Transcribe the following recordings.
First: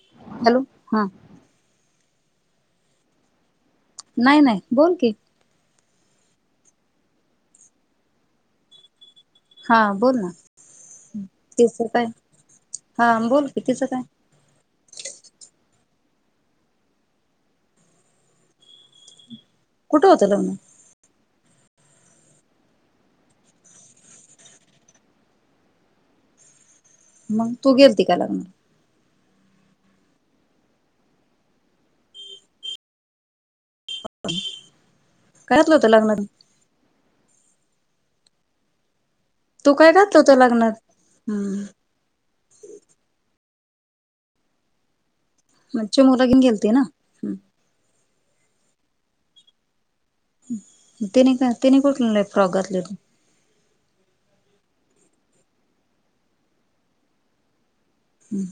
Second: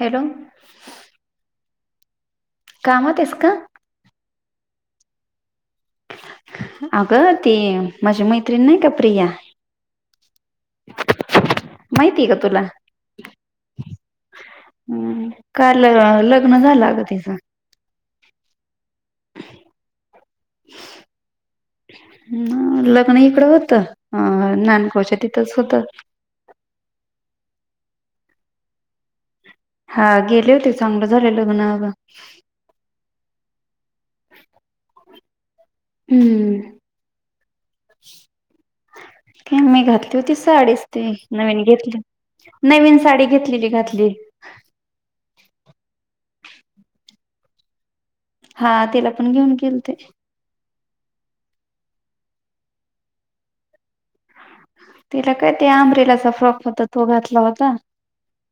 Hello कामात आहेस का? नाई नाई बोल की, अगं ते माझी मैत्रिणी नाही का प्रिया हा बोल ना तीच काय? माहितीय का तुला हा बोल की तीचं काय? हम् काल लग्न झालं अग तिज कुठं होत लग्न? [unintelligible] अ लग्न इकडं होतं अ नानगांवच्या तिथंच होत. मंग तू गेलती का लग्नाला? हा गेले होते चांगलं झाले लग्न अग [unintelligible] काय घातलं होतं लग्नान हम्म [unintelligible] तू मी काय घातली घातलं होती होतं लग्नात साडीच ती नवीन हम्म घेतली नवीन साडी घेत लेली घातली. म चिमूला घेऊन गेलती ना. हा तिला पण घेऊन गेलते. म तिने का तिने कुठलं फ्रॉक घातले होते. तिला काय ते आंब्रिलाचा फ्रॉक होता तो घातला होता. हम्म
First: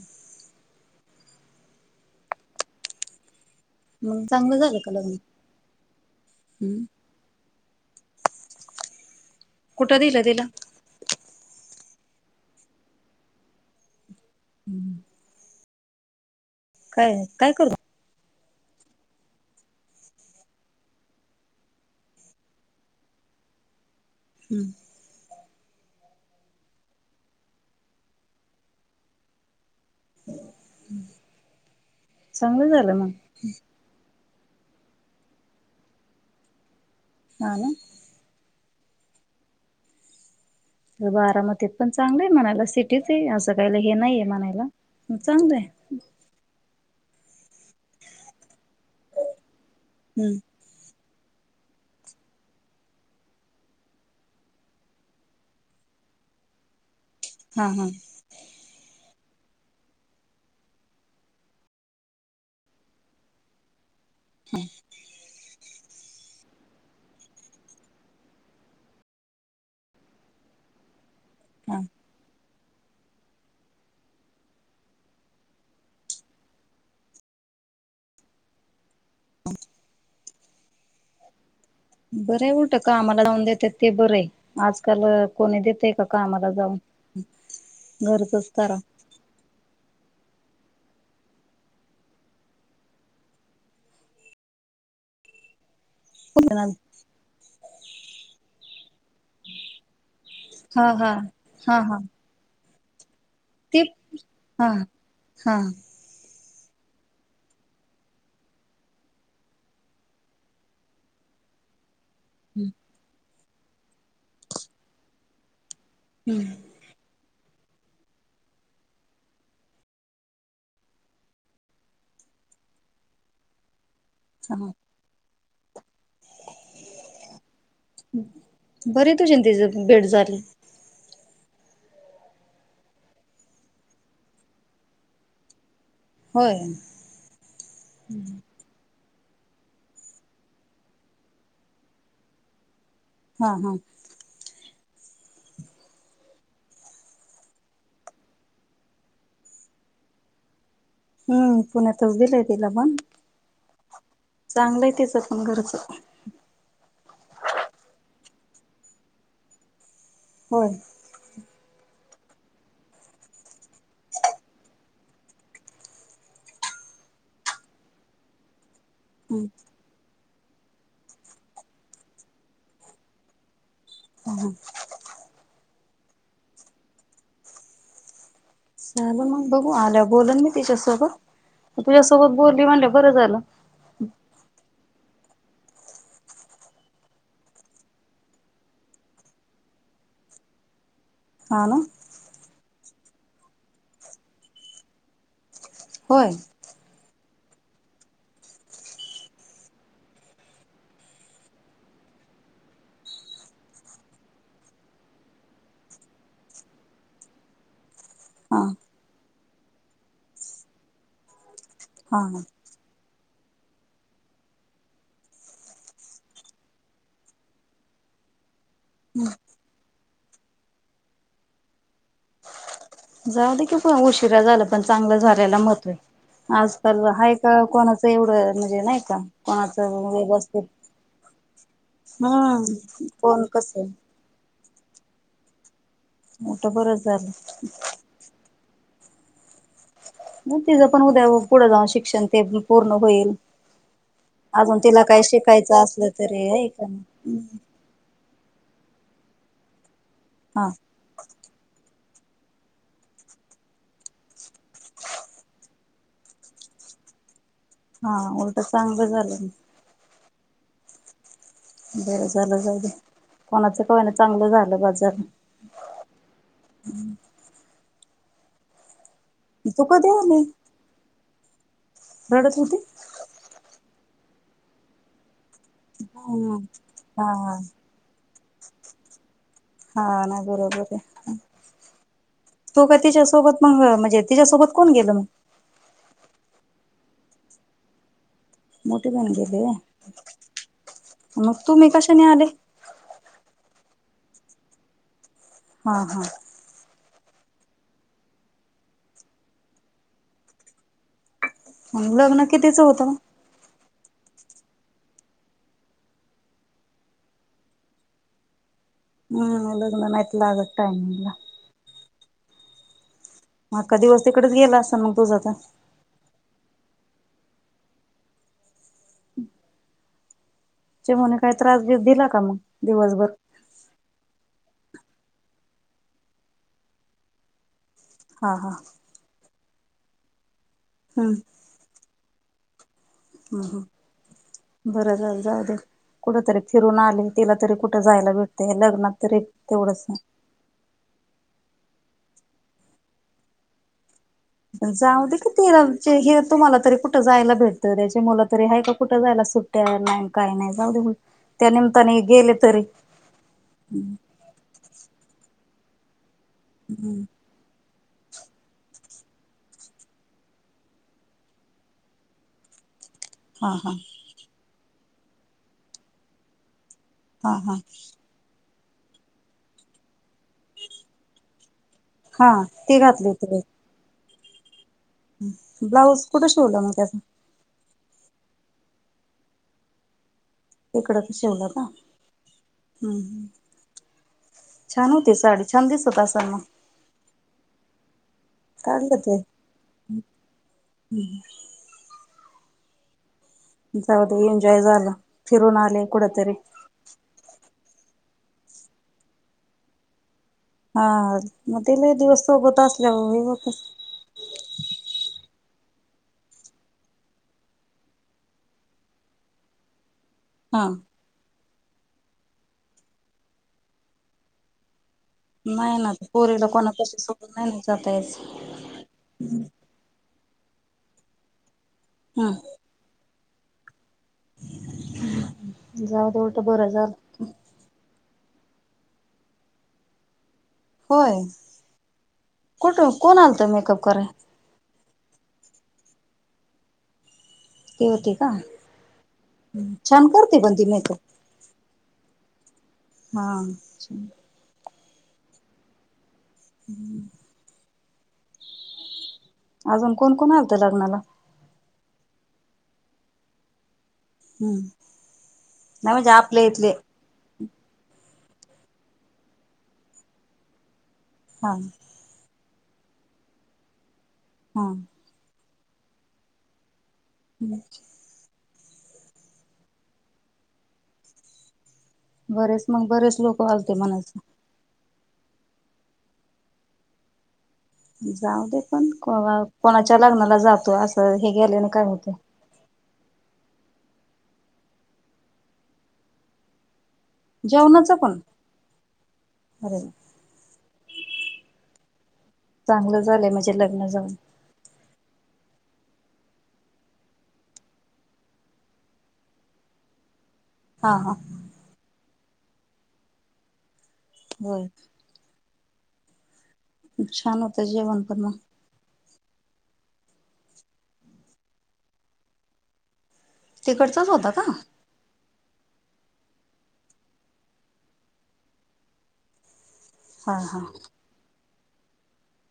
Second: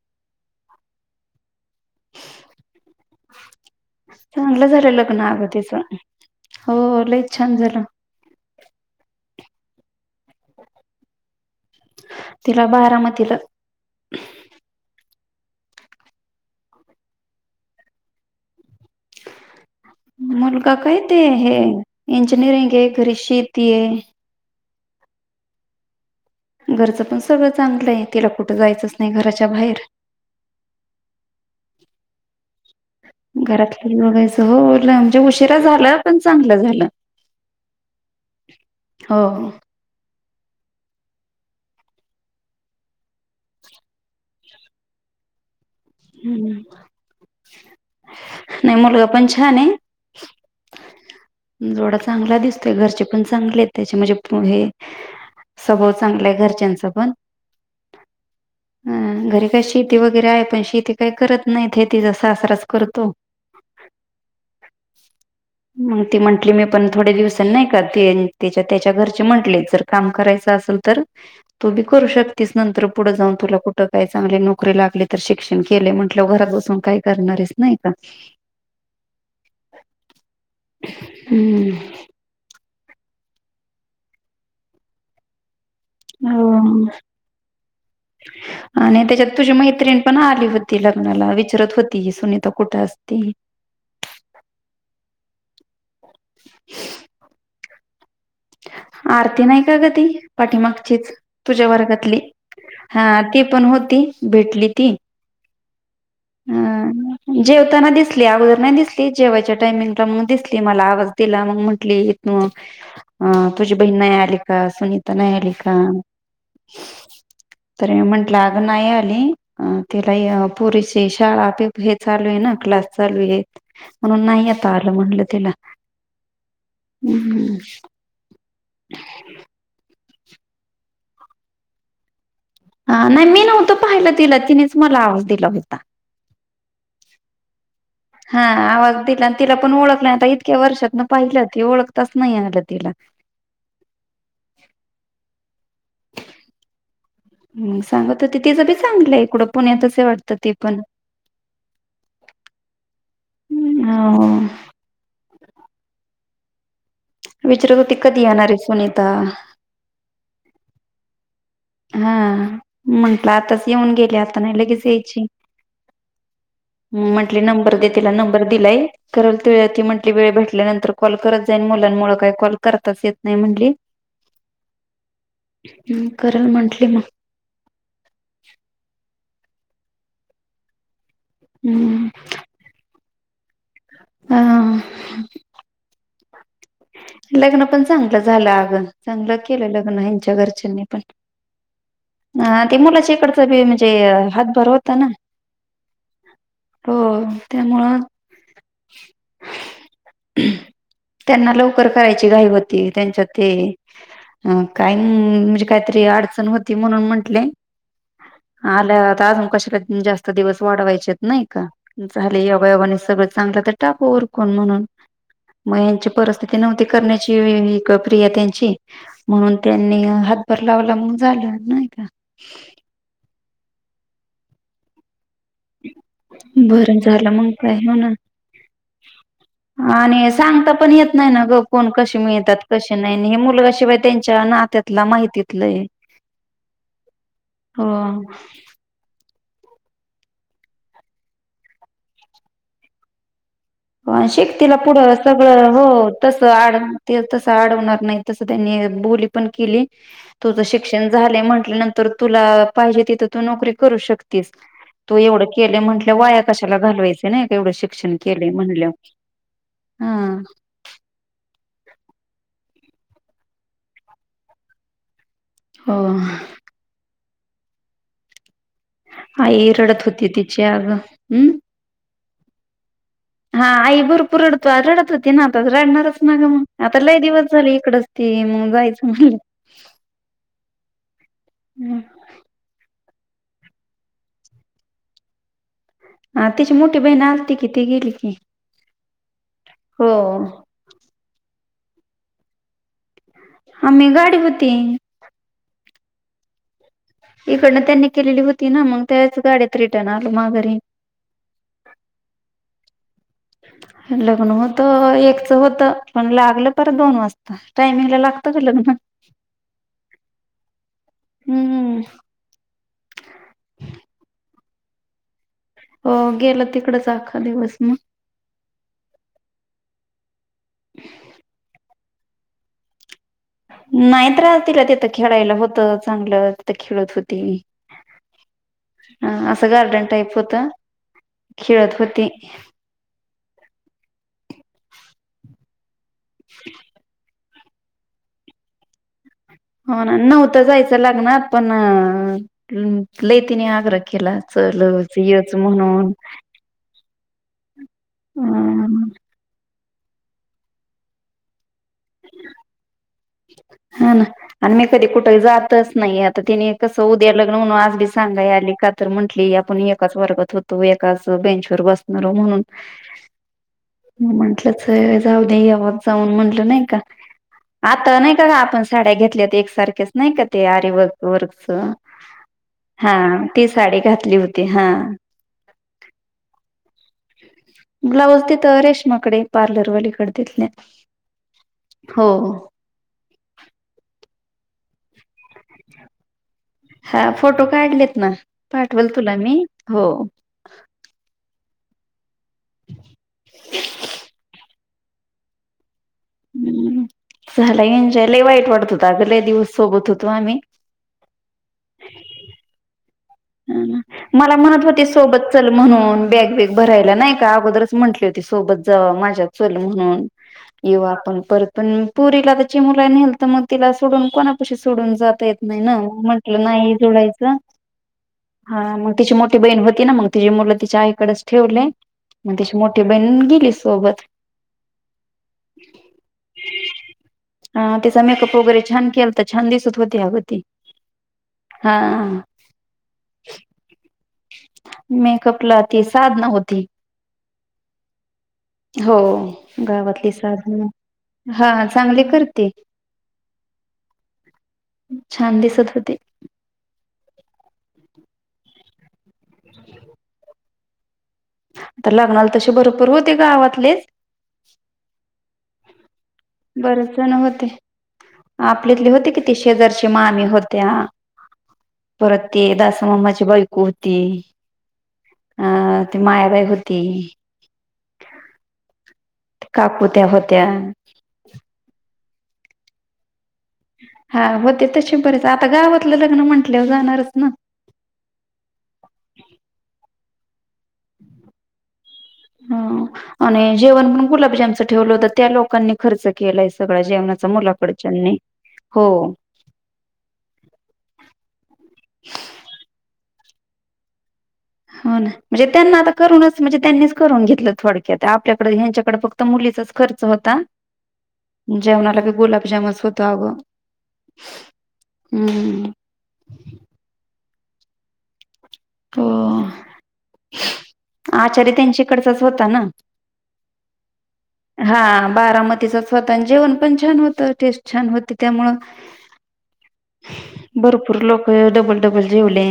[inaudible] चांगलं झालं लग्न अग तिच हो हम्म लई छान झालं. कुठं दिलं तिला तिला बारामतीला. हम्म काय काय करू मुलगा काय ते हे इंजिनिअरिंग ये घरी शेती ये. हम्म घरचं पण सगळं चांगलंय तिला कुठं जायचंच नाही घराच्या बाहेर [unintelligible] चांगलं झालं मंग. घरातलं बघायचं हो लांब म्हणजे उशिरा झाल पण चांगलं झालं. हा ना. हो. बारामतीत पण चांगलं आहे. म्हणायला सिटीच आहे असं काहीयला हे नाहीये म्हणायला चांगले. हम्म. नाही मुलगा पण छान आहे. हम्म जोडा चांगला दिसतोय घरचे पण चांगले त्याचे म्हणजे हे स्वभाव चांगलं आहे. घरच्यांच पण हा हा. अ घरी काय शेती वगैरे आहे. पण शेती काही करत नाहीेतीचा सासराच करतो [inaudible] मग ती म्हंटली मी पण थोडे दिवसांनी नाही. का त्याच्या घरचे म्हटले जर काम करायचं असेल तर तो हा बी करू शकता तीच नंतर पुढे जाऊन तुला कुठं काय चांगले नोकरी लागली तर शिक्षण केले म्हटलं घरात बसून काय करणार. च नाही का [inaudible] हम्म. आम्हाला जा देतात ते बरं आहे. आजकाल कोणी द हो घरचच करा. आणि त्याच्यात तुझ्या मैत्रिण पण होती लग्नाला विचारत होती सुनीता कुठं असती [unintelligible] आरती नाही का गं ती हा पाठीमागचीच हा तुझ्या हा हा वर्गातली हा ती पण ते होती हा भेटली ती हा हम्. जेवताना दिसली अगोदर नाही दिसली जेवायच्या टाइमिंगला मग दिसली मला आवाज दिला मग म्हंटली अ तुझी बहीण नाही आली का सुनीता नाही आली का हा. तर मी म्हंटलं अगं नाही आली तिला पुरी शाळा आ पे हे चालू आहे ना क्लास चालू आहे म्हणून नाही. आता आलं म्हणलं तिला हम्म. बरं तुझी आणि तिची भेट झाली. हा नाही. मी नव्हतं पाहिलं तिला तिनेच मला आवाज दिला होता. होय. हा आवाज दि तिला पण ओळख नाही. आता इतक्या वर्षातनं पाहिलं ते ओळताच नाही आलं तिला हा हा. [unintelligible] सांगत होते. तिचं बी चांगलंय इकडं पुण्यातच आहे वाटतं ती पण हम्म पुण्यातच दिलंय तिला पण हो चांगलंय तिचंपण घरचं. विचारत होती कधी येणारे आहे सुनीता हो. हा म्हंटलं आत्ताच येऊन गेले आता नाही लगेच या म्हटले नंबर दे तिला नंबर दिलाय करल हम्म ती म्हटली वेळ भेटल्यानंतर कॉल करत जाईन मुलांमुळे काय कॉल करताच येत नाही म्हटली हम. हम् करल म्हंटली मग. चालेल मग बघू आल्यावर बोलन मी तिच्यासोबत तुझ्या सोबत बोलली म्हणल्यावर बरं झालं. हम्म लग्न पण चांगलं झालं अगं चांगलं केलं लग्न हेंच्या घरच्यांनी पण हा ना अ ते मुलाच्याकडचा पण म्हणजे हातभर होता ना होय हो. त्यामुळे त्यांना लोक लवकर करायची घाई होती त्यांच्यात ते अ काय म्हणजे काहीतरी अडचण होती म्हणून म्हंटले हा आल्यात अजून कशाला जास्त दिवस वाढवायचेत नाही का? हा हा. झाले योगायोगाने सगळं चांगलं तर टाकू उरकून म्हणून मग यांची परिस्थिती नव्हती करण्याची प्रिया त्यांची म्हणून त्यांनी हातभर लावला मग झालं नाही का? जाऊ दे की पण उशिरा झाला पण चांगलं झाल्याला महत्व आहे. बरं आजकाल झालं आहे मग का काय हो कोणाचं ना. एवढं म्हणजे नाही का कोणाचं व्यवस्थित हो ना गं कोण कसे मिळतात कसे हम्म नाही हे कोण मुलगा कसं शिवाय त्यांच्या नात्यातला माहितीतला आहे. मग तर बरं झालं. हो मग तिचं पण उद्या पुढं जाऊन शिक्षण ते पूर्ण होईल. शिकवतिल तिला अजून पुढं काय सगळं हो शिकायचं असलं तरी तसं आहे आड का ते नाही. तसं अडवणार नाही. तसं त्यांनी बोली पण केली तुझं हा शिक्षण झालंय म्हटल्यानंतर तुला पाहिजे तिथं तु नोकरी करू शकतेस. तु एवढं केले म्हटलं वाया कशाला घालवायचं नाही का एवढं शिक्षण केलं हा उलट चांगलं झालं म हा. बरं झालं जाऊ द्या कोणाच का होईना चांगलं झालं बाज झालं होय आई तू रडत कधी होती आली तिची अग हम्म. रडत होती. हा आई भरपूर रडतो आ रडत होती ना आताच रडणारच ना ग हम्म मग आता लय हा दिवस हा झाले इकडचं ते मग जायचं म्हण हा ना बरोबर आहे तु का तिच्याच सोबत मग म्हणजे तिच्यासोबत कोण गेलं मग? हा तिची मोठी बहीण आलती कि ती गेली की. मोठे बहीण गेली हो होय मग तुम्ही कशाने आले? आम्ही गाडी होती. हा हा. इकडनं त्यांनी केलेली होती ना मग त्याच गाड्यात रिटर्न आलो माघरी. मग लग्न कितीच होत? लग्न होत एकच होत पण लागलं परत दोन वाजता टायमिंगला लागतं का लग्न? हम्म लग्न नाही लागतं टायमिंगला हम्म मग अखा का दिवस तिकडेच गेला असं मग तुझा हो गेलं तिकडंच आखा दिवस मग चिमुनी काही त्रास बिस दिला का मग दिवसभर नाही ञास दिला तिथं खेळायला होत चांगलं तिथं खेळत होती. हा हा. असं गार्डन टाईप होत हम्म खेळत होती. हम्म बरं झालं जाऊ दे कुठतरी फिरून आले. तिला तरी कुठं जायला भेटतं लग्नात तरी हो तेवढंच ना नव्हत जायचं लग्नात पण लई तीने आग्रह केला. चल पण जाऊ दे की यच ते म्हणून हे तुम्हाला तरी कुठं कुठं जायला भेटतं त्याची मुला तरी आहे का कुठं जायला सुट्टया नाही काय नाही जाऊ दे त्या निमित्ताने गेले तरी हा ना आणि मी कधी कुठे जातच नाही आता तिने कसं उद्या लग्न म्हणून आज बी सांगायला आली का तर म्हंटली आपण एकाच वर्गात होतो एकाच बेंचवर बसणारो म्हणून हा हा. जाऊ दे यावत जाऊन म्हटलं नाही का? हा हा आता नाही कात आपण साड्या घेतल्यात एकसारख्याच नाही का ते आरीवर्क-वर्कचं. हा ती घातली हां, होती ती साडी घातली होती. हां. ब्लाऊज कुटे शिवलं म त्याचं? ब्लाऊज तिथं रेश्माकडे, पार्लरवालीकडे तिथल्या. हो. हम्-हम्, छान होती साडी. छान दिसत असाल म? हां फोटो काढलेत ना. पाठवल तुला मी. हो. हम्-हम् [inaudible] जाऊ दे एन्जॉय जालं, फिरून आले. कुठतरी हम्म झाला एनजॉय, लय वाईट वाटत होतं. अगं लय दिवस सोबत होतो आम्ही. हा म ते लई दिवस सोबत अस ह मला म्हणत होते सोबत. चल म्हणून बॅग-बीग भरायला नाही का. अगोदरच म्हटली होती. सोबत जाव माझ्या चल म्हणून. हा येऊ आपण परतून. पुरीला त्या चिमुला नेहलत तर मग तिला सोडून कोणापशी सोडून जात. येत नाही ना म्हटलं पोरीला कोणा नाही कशी जुळायचं. सोबत नाही ना जाता यायचं हा मग तिची मोठी बहीण होती ना. मग तिची मुलं तिच्या आईकडेच ठेवले. मग हम्म त्याशी मोठी बहीण गेली सोबत. जाऊ दे उलटं बरं झालं. हा तिचा मेकअप वगैरे छान केलता. तर छान दिसत होते अग ती. होय हा कुठ कोण आलत मेकअप कराय? मेकअपला ती साधना होती. ती होती का? हो छान गावातली करते पण ती साधन मेकअप. हा. चांगले करते. हा. छान दिसत होते. हम्म. अजून कोण-कोण आलत लग्नाला? लग्नाला तसे भरपूर होते गावातलेच. हम्म. नाही म्हणजे आपल्या इथले बरेच जण होते. आपल्यातले होते किती शेजारची मामी होत्या हां. परत ते दासा मम्माची बायको होती. हम. अ ती मायाबाई होती. अच्छा. काकुत्या होत्या. बरेच मग बरेच लोक आलते म्हणायचे. हा होते तसे बरच आता गावातलं लग्न म्हंटल्यावर जाणारच ना. लग्ना जातो अस. हे गेल्यान काय होतय. हा. आणि जेवण पण गुलाबजामचं ठेवलं होत. त्या लोकांनी खर्च केलाय सगळ जेवणा चा जेवणाच मुलाकडच्यांनी पण हो. अरे चांगलं झालंय म्हणजे लग्न जाऊन. हो ना. म्हणजे त्यांना आता करूनच. म्हणजे त्यांनीच करून घेतलं थोडक्या आपल्याकडे ह्यांच्याकडे फक्त मुली. चाच खर्च होता. हा हा जेवणाला बी गुलाबजाम होतो अग. होय. हम्म. छान होत जेवण पण मग. हो आचारी त्यांच्याकडचाच होता ना. तिकडचाच होता का? तिचं स्वतः जेवण पण छान होत. टेस्ट छान होते त्यामुळ. हा हा भरपूर लोक डबल डबल जेवले.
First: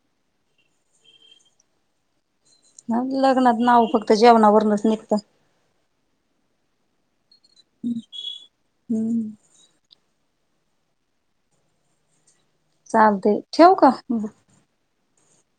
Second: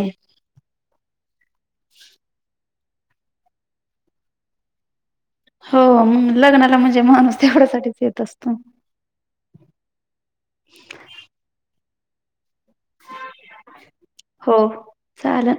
[unintelligible] ह लग्नात नाव फक्त जेवणावरूनच निघत. हो लग्नाला म्हणजे माणूस तेवढ्यासाठीच येत असत. [inaudible] हम्म चालते ठेव का. चाला.